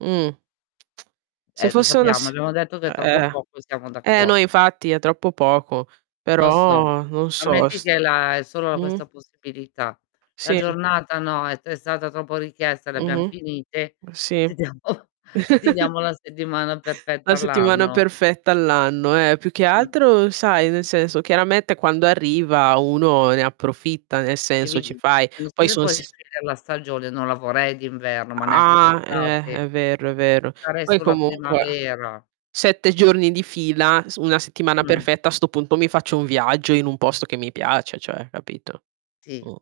Mh. Se Eh, lo fosse una sappiamo s abbiamo detto che è troppo Eh. poco, e siamo Eh no d'accor infatti è troppo poco, Lo so, però non so, ammetti s che è la è solo Mh. questa possibilità. La Sì. giornata no è t stata troppo richiesta le abbiam Mh-mh. finite, Sì. ti diamo ti diamo la settimana La perfetta settimana all'anno. perfetta all'anno, eh, più che Mh. altro sai nel senso chiaramente quando arriva uno ne approfitta, nel E senso, mi ci di fai Non so poi, se son puoi s scegliere la stagione, non la vorrei d'inverno, ma neanche Ah, eh, d'estate. è vero, è vero. Sarei Poi sulla comunque primavera. 7 giorni di fila, su una settimana Mh. perfetta a 'sto punto mi faccio un viaggio in un posto che mi piace cioè, capito. Sì, Mh.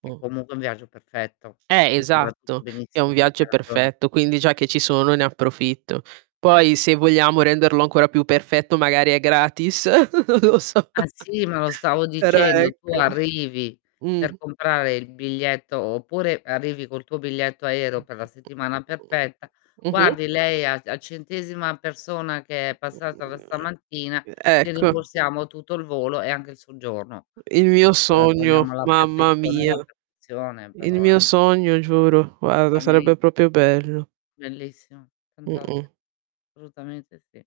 che comunque è un viaggio perfetto Eh, in cui va tutto esatto, è un benissimo, viaggio hai ragione. perfetto, quindi già che ci sono ne approfitto. Poi se vogliamo renderlo ancora più perfetto magari è gratis. Lo so. Ah, sì, ma lo stavo Però dicendo, tu ecco arrivi per Mh. comprare il biglietto, oppure arrivi col tuo biglietto aereo per la settimana perfetta: Mh-mh. "Guardi lei a a centesima persona che è passata da stamattina, gli Ecco. rimborsiamo tutto il volo e anche il soggiorno." Il Eh, mio [unintelligible] sogno, vogliamo la mamma perfezione, mia. la perfezione, Il però, mio eh. sogno giuro, guarda sarebbe [unintelligible] proprio bello. Bellissimo, Mh-mh. fantast assolutamente sì.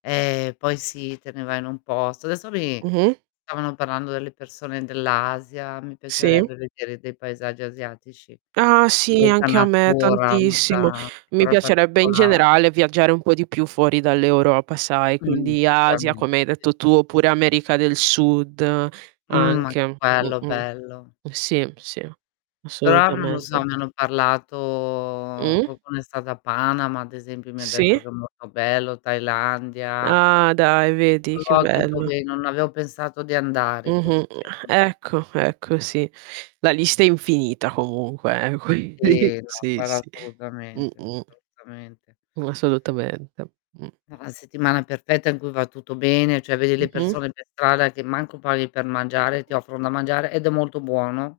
Eh, poi sì te ne vai in un posto. Adesso mi Mh-mh. stavano parlando delle persone dell'Asia, mi Sì. piacerebbe vedere dei paesaggi asiatici. Ah, sì, Molta anche a me natura, tantissimo. molta Mi però piacerebbe in particolare. generale viaggiare un po' di più fuori dall'Europa sai, Mh. quindi Asia [unintelligible] Sì, sì, come hai sì, detto sì. tu, oppure America del Sud Mh. Ma che anche. Mh-mh. [unintelligible] bello. Sì, sì Però, non lo so assolutamente. mi hanno parlato Mh? qualcuno è stato a Panama, ad esempio, mi ha detto Sì? che è molto bello, Thailandia. Ah, dai, vedi che Luoghi bello. dove non avevo pensato di andare così,. Mh-mh. [unintelligible] Ecco, ecco, sì. La lista è infinita comunque, quindi Sì. No, Sì, quello sì. assolutamente, Mh-mh. assolutamente. Assolutamente. Mh. È una settimana perfetta in cui va tutto bene, cioè vedi le Mh-mh. persone per strada che manco parli per mangiare, ti [unintelligible] offrono da mangiare, ed è molto buono.